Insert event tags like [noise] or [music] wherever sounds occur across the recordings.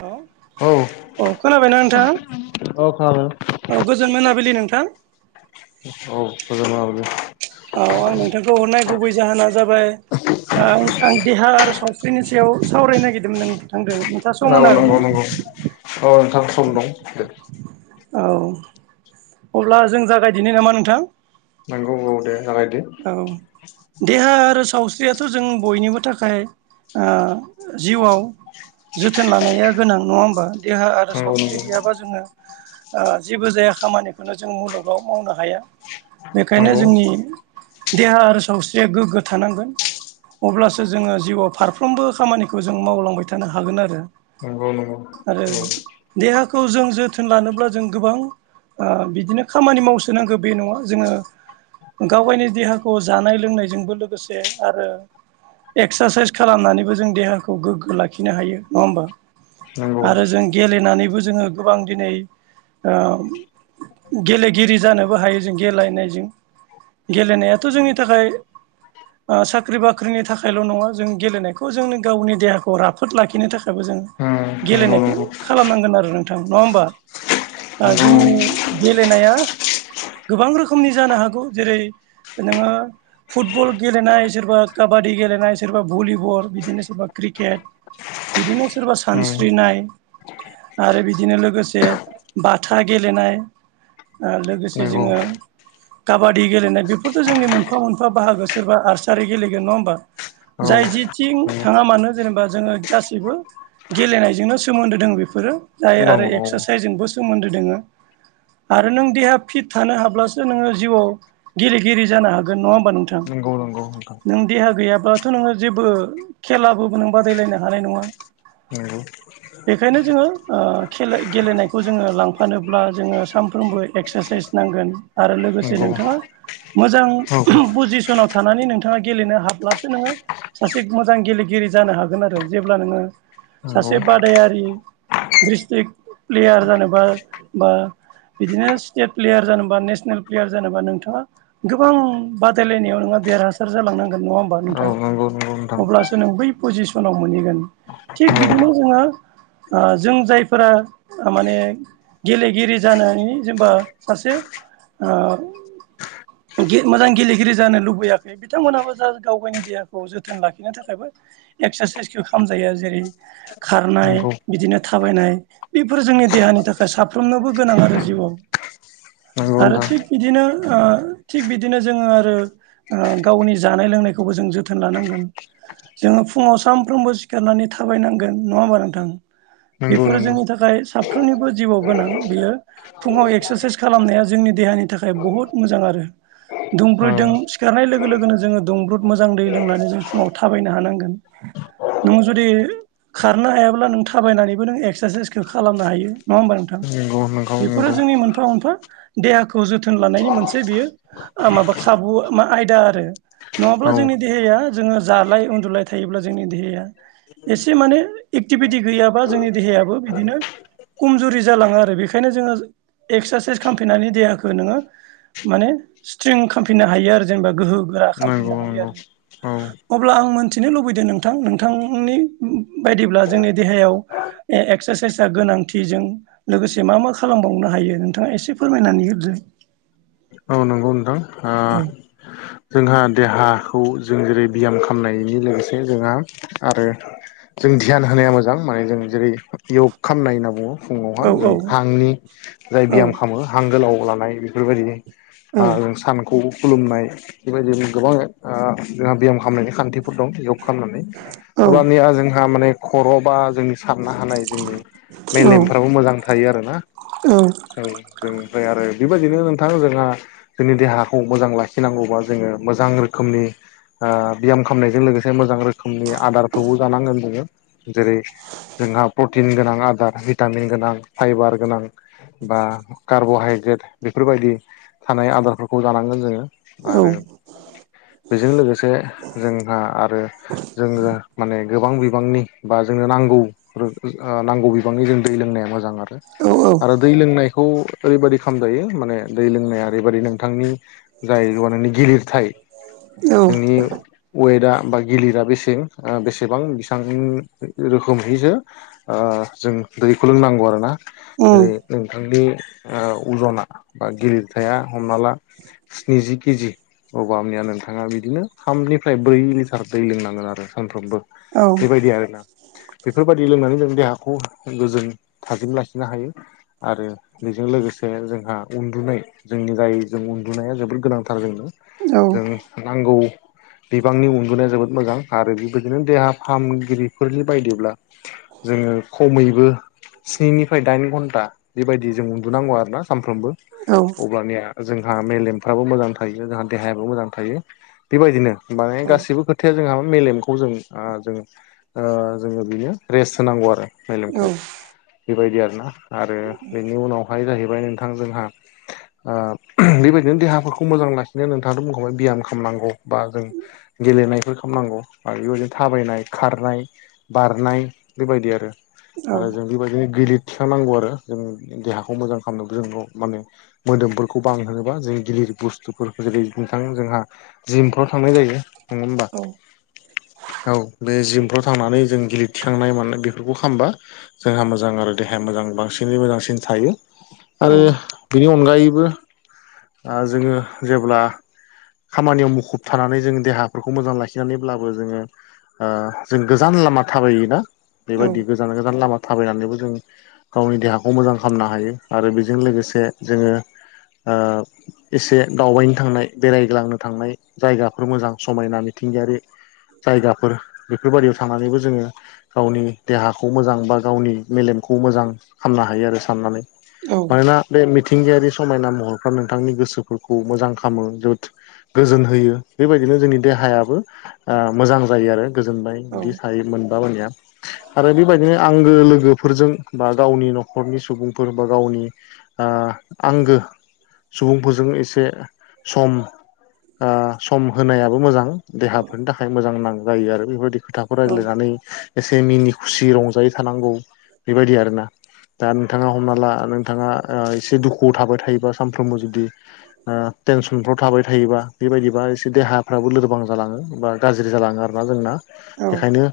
हेल औ खोनाबायना नोंथाङा? खोनादों। औ गोजोन मोनाबिलि नोंथां। औ [unintelligible] औ आं नोंथांखौ हरनाय गुबै जाहोना जाबाय आं देहा आरो सावस्रिनि सायाव सावरायनो नागिरदोंमोन नोंथांजों। औ नंगौ नंगौ नंगौ औ नोंथां सम दं। औ अब्ला जों जागायदिननि नामा नोंथां? नंगौ औ दे जागायदो। औ देहा आरो सावस्रियाथ' जों बयनिबो थाखाय ओ जिउआव जोथोन लानाया गोनां। नङा होमबा? देहा आरो नंगौ सावस्रि गैयाबा जोङो। ओ जेबो जाया खामानिखौनो जों मुलुगाव मावनो हाया बेखायनो नंगौ जोंनि देहा आरो सावस्रिया गोग्गो थानांगोन। अब्लासो जोङो जिउआव फारफ्रोमबो खामानिखौ जों मावलांबाय थानो हागोन आरो। औ नंगौ आरो औ। देहाखौ जों जोथोन लानोब्ला जों गोबां ओ बिदिनो खामानि मावसोनांगौ बे नङा जोङो गावागावनि देहाखौ जानाय लोंनायजोंबो लोगोसे आरो एक्सारसाइस खालामनानैबो जों देहाखौ गोग्गो लाखिनो हायो। नङा होमबा? नंगौ आरो जों गेलेनानैबो जोङो गोबां दिनै ओ गेलेगिरि जानोबो हायो जों गेलेनायजों। गेलेनायाथ' जोंनि थाखाय ओ साख्रि बाख्रिनि थाखायल' नङा जों गेलेनायखौ जोंनो गावनि देहाखौ राफोद लाखिनो थाखायबो जों औ नंगौ उम नंगौ गेलेनायखौ नंगौ खालामनांगोन आरो नोंथां। नङा होमबा? जोंनि गेलेनाया गोबां रोखोमनि जानो हागौ जेरै नोङो। फुटबल गेलेनाय, सोरबा काबादि गेलेनाय, सोरबा भलिबल, बिदिनो सोरबा क्रिकेट, बिदिनो सोरबा सानस्रिनाय, आरो बिदिनो लोगोसे बाथा गेलेनाय लोगोसे नंगौ जोङो काबादि गेलेनाय बेफोरथ' जोंनि मोनफा मोनफा बाहागो सोरबा आर्सारि गेलेगोन। नङा होमबा? उम नंगौ औ जाय जेथिं थाङा मानो जेनेबा जोङो गासिबो गेलेनायजोंनो सोमोन्दो दं बेफोरो जाय दङ आरो औ एक्सारसाइसजोंबो सोमोन्दो दोङो आरो नों देहा फिट थानो हाब्लासो नोङो जिउआव गेलेगिरि जानो हागोन नङा होमबा नोंथां? नंगौ नंगौ नोंथां नों देहा गैयाब्लाथ' नोङो जेबो खेलाबोबो नों बादायलायनो हानाय नङा। [unintelligible] बेखायनो जोङो गेलेनायखौ जोङो लांफानोब्ला जोङो सानफ्रोमबो एक्सारसाइस नांगोन आरो नंगौ लोगोसे नंगौ नोंथाङा मोजां औ पजिसनाव थानानै नोंथाङा गेलेनो हाब्लासो नोङो सासे मोजां गेलेगिरि जानो हागोन आरो जेब्ला नोङो नंगौ सासे बादायारि दिस्ट्रिक् प्लेयार जेनेबा बा बिदिनो स्टेट प्लेयार जानोबा नेसनेल प्लेयार जानोबा नोंथाङा गोबां बादायलायनायाव नोंङहा देरहासार जालांनांगोन नङा होमबा औ नोंथां? नंगौ नंगौ नोंथां अब्लासो नों बै पजिसनाव मोनहैगोन थिग औ बिदिनो जोङो जों जायफोरा माने गेलेगिरि जनि जेनबा सासे ओ मोजां गेलेगिरि जानो लुबैयाखै बिथांमोनहाबो जा गाव गावनि देहाखौ जोथोन लाखिनो थाखायबो एक्सारसाइसखौ खालामजायो जेरै खारनाय नंगौ बिदिनो थाबायनाय। बेफोर जोंनि देहानि थाखाय साफ्रोमनोबो गोनां आरो जिउआव। नंगौ आरो नोंथां थिग बिदिनो ओ थिग बिदिनो जोङो आरो गावनि जानाय लोंनायखौबो जों जोथोन लानांगोन। जोङो फुङाव सानफ्रोमबो सिखारनानै थाबायनांगोन नङा होमबा नोंथां? नंगौ बेफोरो नंगौ जोंनि थाखाय साफ्रोमनिबो जिउआव गोनां बियो। फुङाव एक्सारसाइस खालामनाया जोंनि देहानि थाखाय बहुत मोजां आरो। औ दुंब्रुदजों सिखारनाय लोगो लोगोनो जोङो दुंब्रुद मोजां दै लोंनानै जों फुङाव थाबायनो हानांगोन। नोंङ जुदि खारनो हायाब्ला नों थाबायनानैबो नों एक्सारसाइसखौ खालामनो हायो। नङा होमबा नोंथां? नंगौ नंगौ बेफोरो जोंनि नंगौ मोनफा मोनफा देहाखौ जोथोन लानायनि मोनसे बियो माबा खाबु मा आयदा आरो। नङाब्ला औ जोंनि देहाया जोङो जालाय उन्दुलाय थायोब्ला जोंनि देहाया एसे माने एकटिभिटि गैयाबा जोंनि देहायाबो बिदिनो खमजुरि जालाङो आरो बेखायनो जोङो एक्सारसाइस खालामफैनानै देहाखौ नोङो माने स्ट्रिं खालामफिननो हायो आरो जेनेबा गोहो गोरा नंगौ खालामफिननो हायो नंगौ आरो। औ अब्ला आं मोनथिनो लुबैदों नोंथां नोंथांनि बायदिब्ला जोंनि देहायाव एक्सारसाइसआ गोनांथि जों लोगोसे मा मा खालामबावनो हायो नोंथाङा एसे फोरमायनानै होदो। औ नंगौ नोंथां। ओ [unintelligible] जोंहा देहाखौ जों जेरै ब्याम खालामनायनि लोगोसे जोंहा आरो जों ध्यान होनाया मोजां माने जों जेरै य'ग खालामनाय होनना बुङो। फुङावहा औ जों औ हांनि जाय औ बियाम खालामो हां गोलाव लानाय औ बेफोरबायदि सानखौ खुलुमनाय बेबायदि गोबां जोंहा बे्याम खालामनायनि खान्थिफोर दं बेयाव खालामनानै औ अब्लानिया जोंहा माने खर' बा जों साननो हानाय जोंनि औ मेलेमफ्राबो मोजां थायो आरो ना। औ औ जों ओमफ्राय आरो बेबायदिनो नोंथां जोंहा जोंनि देहाखौ मोजां लाखिनांगौबा जोो मोजां रोखोमनि बि्याम खालामनायजों मोजां रोखोम ोखनि आदारबो जानांगोन जङ जेरै जोंहा प्रटिन गोनां आदार भिटामिन गोनां फाइबार गोनां बा कार्ब'हाइद्रेट बेफोरबायदि थानाय आदारफोरखौ जानांगोन जोङो, आरो औ बेजों लोगोसे जोंहा आरो जोनो माने गोबां बिबांनि बा जोंनो नांगौ रो ओ नांगौ बिबांनि जों दै लोंनाया मोजां आरो आरो दै लोंनायखौ ओरैबायदि खालामजायो माने दै लोंनाया ओरैबायदि नोंथांनि जाय जा नोंनि गिलिरथाय औ नोंनि वेटआ बा गिलिरा बेसेन ओ बेसेबां बेसेबां रोखोमहैसो ओ जों दैखौ लोंनांगौ आरोना उम जेरै नोंथांनि ओ अजना बा गिलिरथाया हमना ला स्निजि केजि अबामनिया नोंथाङा बिदिनो थामनिफ्राय ब्रै लिटार दै लोंनांगोन आरो सानफ्रोमबो औ बेबायदि आरोना बेफोरबायदि लोंनानै जों देहाखौ गोजोन थाजिम लाखिनो हायो आरो बेजों लोगोसे जोंहा उन्दुनाय जोंनि जाय जों उन्दुनाया जोबोद गोनांथार जोंनो औ जों नांगौ बिबांनि उन्दुनाया जोबोद मोजां आरो बेबायदिनो देहा फाहामगिरिफोरनि बायदिब्ला जोङो खमैबो स्निनिफ्राय दाइन घन्टा बेबायदि जों उन्दुनांगौ आरोना सानफ्रोमबो औ अब्लानिया जोंहा मेलेमफ्राबो मोजां थायो जोंहा देहायाबो मोजां थायो बेबायदिनो माने गासिबो खोथ थाया जोंहा मा मेलेमखौ जों ओ जों ओ जोङो बिनो रेस्ट होनांगौ आरो औ मेलेमखौ बेबायदि आरोना आरो बेनि उनाव बाय जाहैबाय नोंथां जोंहा ओ बेबायदिनो देहाफोरखौ मोजां लाख बिदिनो नोंथाङाथ' बुंखाबाय बियाम खालामनांगौ बा जों गेलेनायफोर खालामनांगौ आरो बेबायदिनो थाबायनाय खारनाय बारनाय बेबायदिआरो आरो जों बेबायदिनो गिलिद थिखांनांगौ आरो जों देहाखौ मोजां खालामनो जों माने मोदोमफोरखौ बांहोनोबा जों गिलिर बुस्थु फोरखौ जेरै नोंथां जोंहा जिमफ्राव थांनाय जायो नङा होमबा औ बे जिमफ्राव थांनानै जों गिलि थिखांनाय मानाय बेफोरखौ खालामबा जोंहा मोजां आरो देहाया मोजां बांसिनै मोजांसिन थायो आरो बिनि अनगायैबो आ जोङो जेब्ला खामानियाव मुखुब थानानै जों देहाफोरखौ मोजां लाखिनानैब्लाबो जोङो ओ जों गोजान लामा थाबायोना बेबायदि गोजान गोजान लामा थाबायनानैबो जों गावनि देहाखौ मोजां खालामामनो हायो आरो बेजों लोगोसे जोङो ओ एसे दावबायनो थांनाय बेरायग्लांनो थांनाय जायगाफोर मोजां समायना मिथिंगायारि जायगाफोर बेफोरबायदियाव थांनानैबो जोङो गावनि देहाखौ मोजां बा गावनि मेलेमखौ मोजां खालामामनो हायो आरो साननानै मानोना बे मिथिंगायारि समायना महरफ्रा नोंथांनि गोसोफोरखौ मोजां खालामो जोबोद गोजोन होयो बेबायदिनो जोंनि देहायाबो ओ मोजां जायो आरो गोजोनबाय बिदि थायोमोनबा मानिया आरो बेबायदिनो आंगो लोगोफोरजों बा गावनि न'खरनि सुबुंफोर बा गावनि आंगो सुबुंफोरजों एसे सम ओ सम होनायाबो मोजां देहाफोरनि थाखाय मोजां नां जायो आरो बेफोरबायदि खोथाखौ रायज्लायनानै एसे मिनि खुसि रंजायै थानांगौ बेबायदि आरोना दा नोंथाङा हमना ला नोंथाङा एसे दुखुआव थाबाय थायोबा सानफ्रोमबो जुदि ओ टेनसनफ्राव थाबाय थायोबा बेबायदिबा एसे देहाफ्राबो लोरबां जालाङो बा गाज्रि जालाङो आरोना जोंना बेखायनो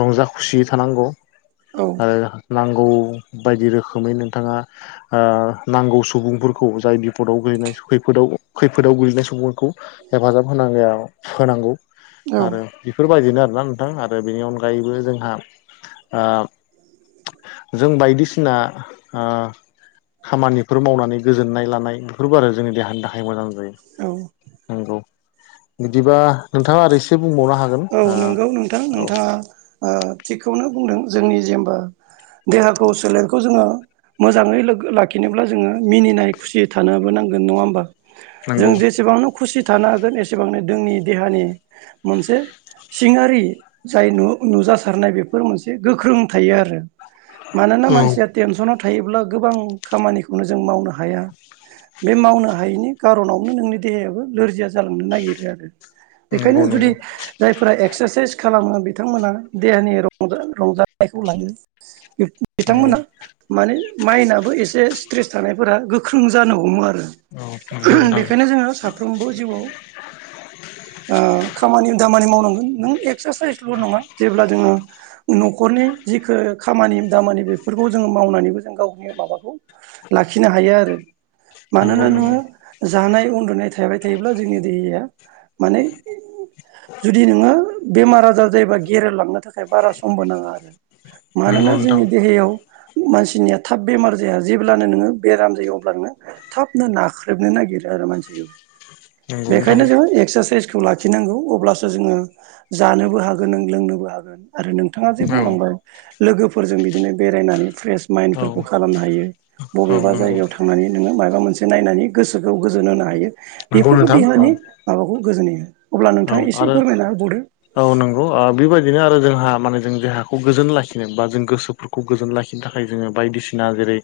रंजा खुसि थानांगौ आरो नां नांगौ बायदि रोखोमै नोंथाङा नांगौ सुबुंफोरखौ जाय बिपदआव गोलैनाय खैफोदाव खैफोदाव गोग्लैनाय सुबुंफोरखौ हेफाजाब होनां होनांगौ औ औ आरो बेफोरबायदिनो आरोना नोंथां आरो बेनि अनगायैबो जोंहा ओ जों बायदिसिना आ खामानिफोर मावनानै गोजोननाय लानाय बेफोरबो आरो जोंनि देहानि थाखाय मोजां जायो औ नोंगौ बिदिबा नोंथाङा ओरै सि औ नोंगौ नोंथां नोंथाङा आ थिगखौनो बुंदों जोंनि जेमबा देहाखौ सोलेरखौ जोङो मोजाङै लोगो लाखिनोब्ला जोङो मिनिनाय खुसिय थानोबो नांगोन नङा होमबा नंगौ जों जेसेबांनो खुसि थानो हागोन एसेबांनो दोंनि देहानि मोनसे सिङारि जाय नु नुजासारनाय बेफोर मोनसे गोख्रों थायो आरो मानोना औ मानसिया टेनसनाव थायोब्ला गोबां खामानिखौनो जों मावनो हाया बे मावनो हायैनि खार'नावनो नोंनि देहायाबो नोरजिया जालांनो नागिरो आरो बेखायनो नंगौ जुदि नंगौ जायफोरा एक्सारसाइस खालामो बिथांमोना देहानि रंजा रंजानायखौ लायो नंगौ औ बिथांमोना माने माइनआबो एसे स्ट्रेस थानायफोरा गोख्रों जानो हमो आरो नंगौ [unintelligible] नोंथां बेखायनो जोङो सा फ्रोमबो जिउआव आ खामानि दामानि मावनांगोन नों ए एक्सारसाइसल' नङा जेब्ला जोङो न'खरनि जिखो खामानि दामानि बेफोरखौ जोङो मावनानैबो जों गावनि माबाखौ लाखिनो हायो आरो नंगौ मानोना नंगौ नोङो जानाय उन्दुनाय थाबाय थायोब्ला जोंनि देहाया माने जुदि नोङो बेमार आजार जायोबा गेरेलांनो थाखाय बारा समबो नाङा आरो मानोना नंगौ नोंथां जोंनि देहायाव मानसिनिया थाब बेमार जाया जेब्लानो नोङो बेराम जायो अबब्ला नोङो थाबनो नाख्रेबनो नागिरो आरो मानसिखौ नंगौ नोंथां बेखायनो जोङो एक्सारसाइसखौ लाखिनांगौ अब्लासो जोङो जानोबो हागोन नों लोंनोबो हागोन आरो नोंथाङा जे औ बुंलांबाय लोगोफोरजों बिदिनो बेरायनानै फ्रेस औ माइनफोरखौ खालामनो हायो औ बबेबा नंगौ जायगायाव थां नानै नोङो माबा मोनसे नायनानै गोसोखौ गोजोन होनो हायो नंगौ बेफोरखौ नोंथां औ देहानि माबाखौ गोजोनहोयो अब्ला नोंथाङा इसे ओ औ नों अ आ बेबायदिनो आरो जोंहा माने जों जेहाखौ गोजोन लाखिनो बा जों गोसोफोरखौ गोजोन लाखि बिनि थाखाय जोङो बायदिसिना जेरै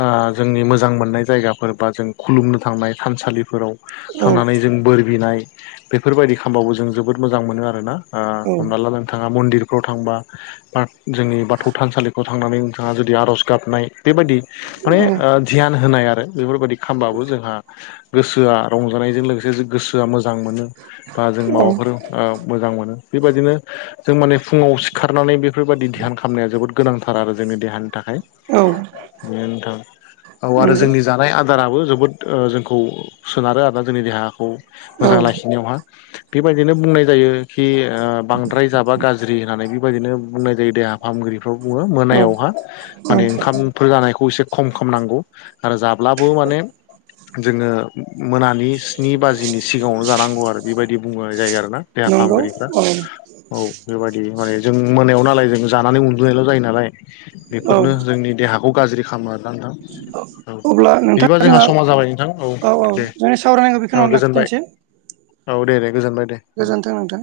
आ जोंनि मोजां मोननाय जायगाफोर बा जों खुलुमनो थांनाय थानसालिफोराव औ थांनानै जों बोर बिनाय बेफोरबायदि खामबावो जों जोबोद मोजां मोनो आरोना आ हमना ला नोंथाङा मन्दिरफ्राव थांबा आ जोंनि बाथौ थानसालिखौ थांनानै नोंथाङा जुदि आर'ज गाबनाय बेबादि माने औ ओ ध्यान होनाय आरो बेफोरबादि खामबाबो जोंहा गोसोआ रंजानायजों लोगोसे गोसोआ मोजां मोनो बा जों माबाफोर औ आ मोजां मोनो बेबायदिनो जों माने फुङाव सि खारनानै बेफोरबायदि दिहान खामनाया जोबोद गोनांथार आरो जोंनि देहानि थाखाय औ बे नोंथां औ आरो नंगौ जोंनि जानाय आदाराबो जोबोद ओ जोंखौ सोनारो आरोना जोंनि देहाखौ औ मोजां लाखिनायावहा बेबायदिनो बुंनाय जायो खि ओ बांद्राय जाबा गाज्रि होननानै बिबायदिनो बुंनाय जायो देहा फाहामगिरिफ्राव बुङो मोनायावहा औ माने ओंखामफोर जानायखौ एसे खम खम नांगौ आरो जाब्लाबो माने जोङो मोनानि स्नि बाजिनि सिगाङावनो जानांगौ आरो बिबायदि बुंनाय जायो आरो ना देहा नंगौ फाहामगिरिफ्रा औ औ बेबायदि माने जों मोनायाव नालाय जों जानानै उन्दुनायल' जायो नालाय औ बेफोरनो जोंनि देहाखौ गाज्रि खामो आरोना नोंथां औ अब्ला बिदिबा नोंथाङा जोंहा समा जाबाय नोंथां औ दे जोंनि सावरायनायखौ औ बेखिनियावनो गोजोनबाय लाखिथनोसै औ दे दे गोजोनबाय दे गोजोनथों नोंथां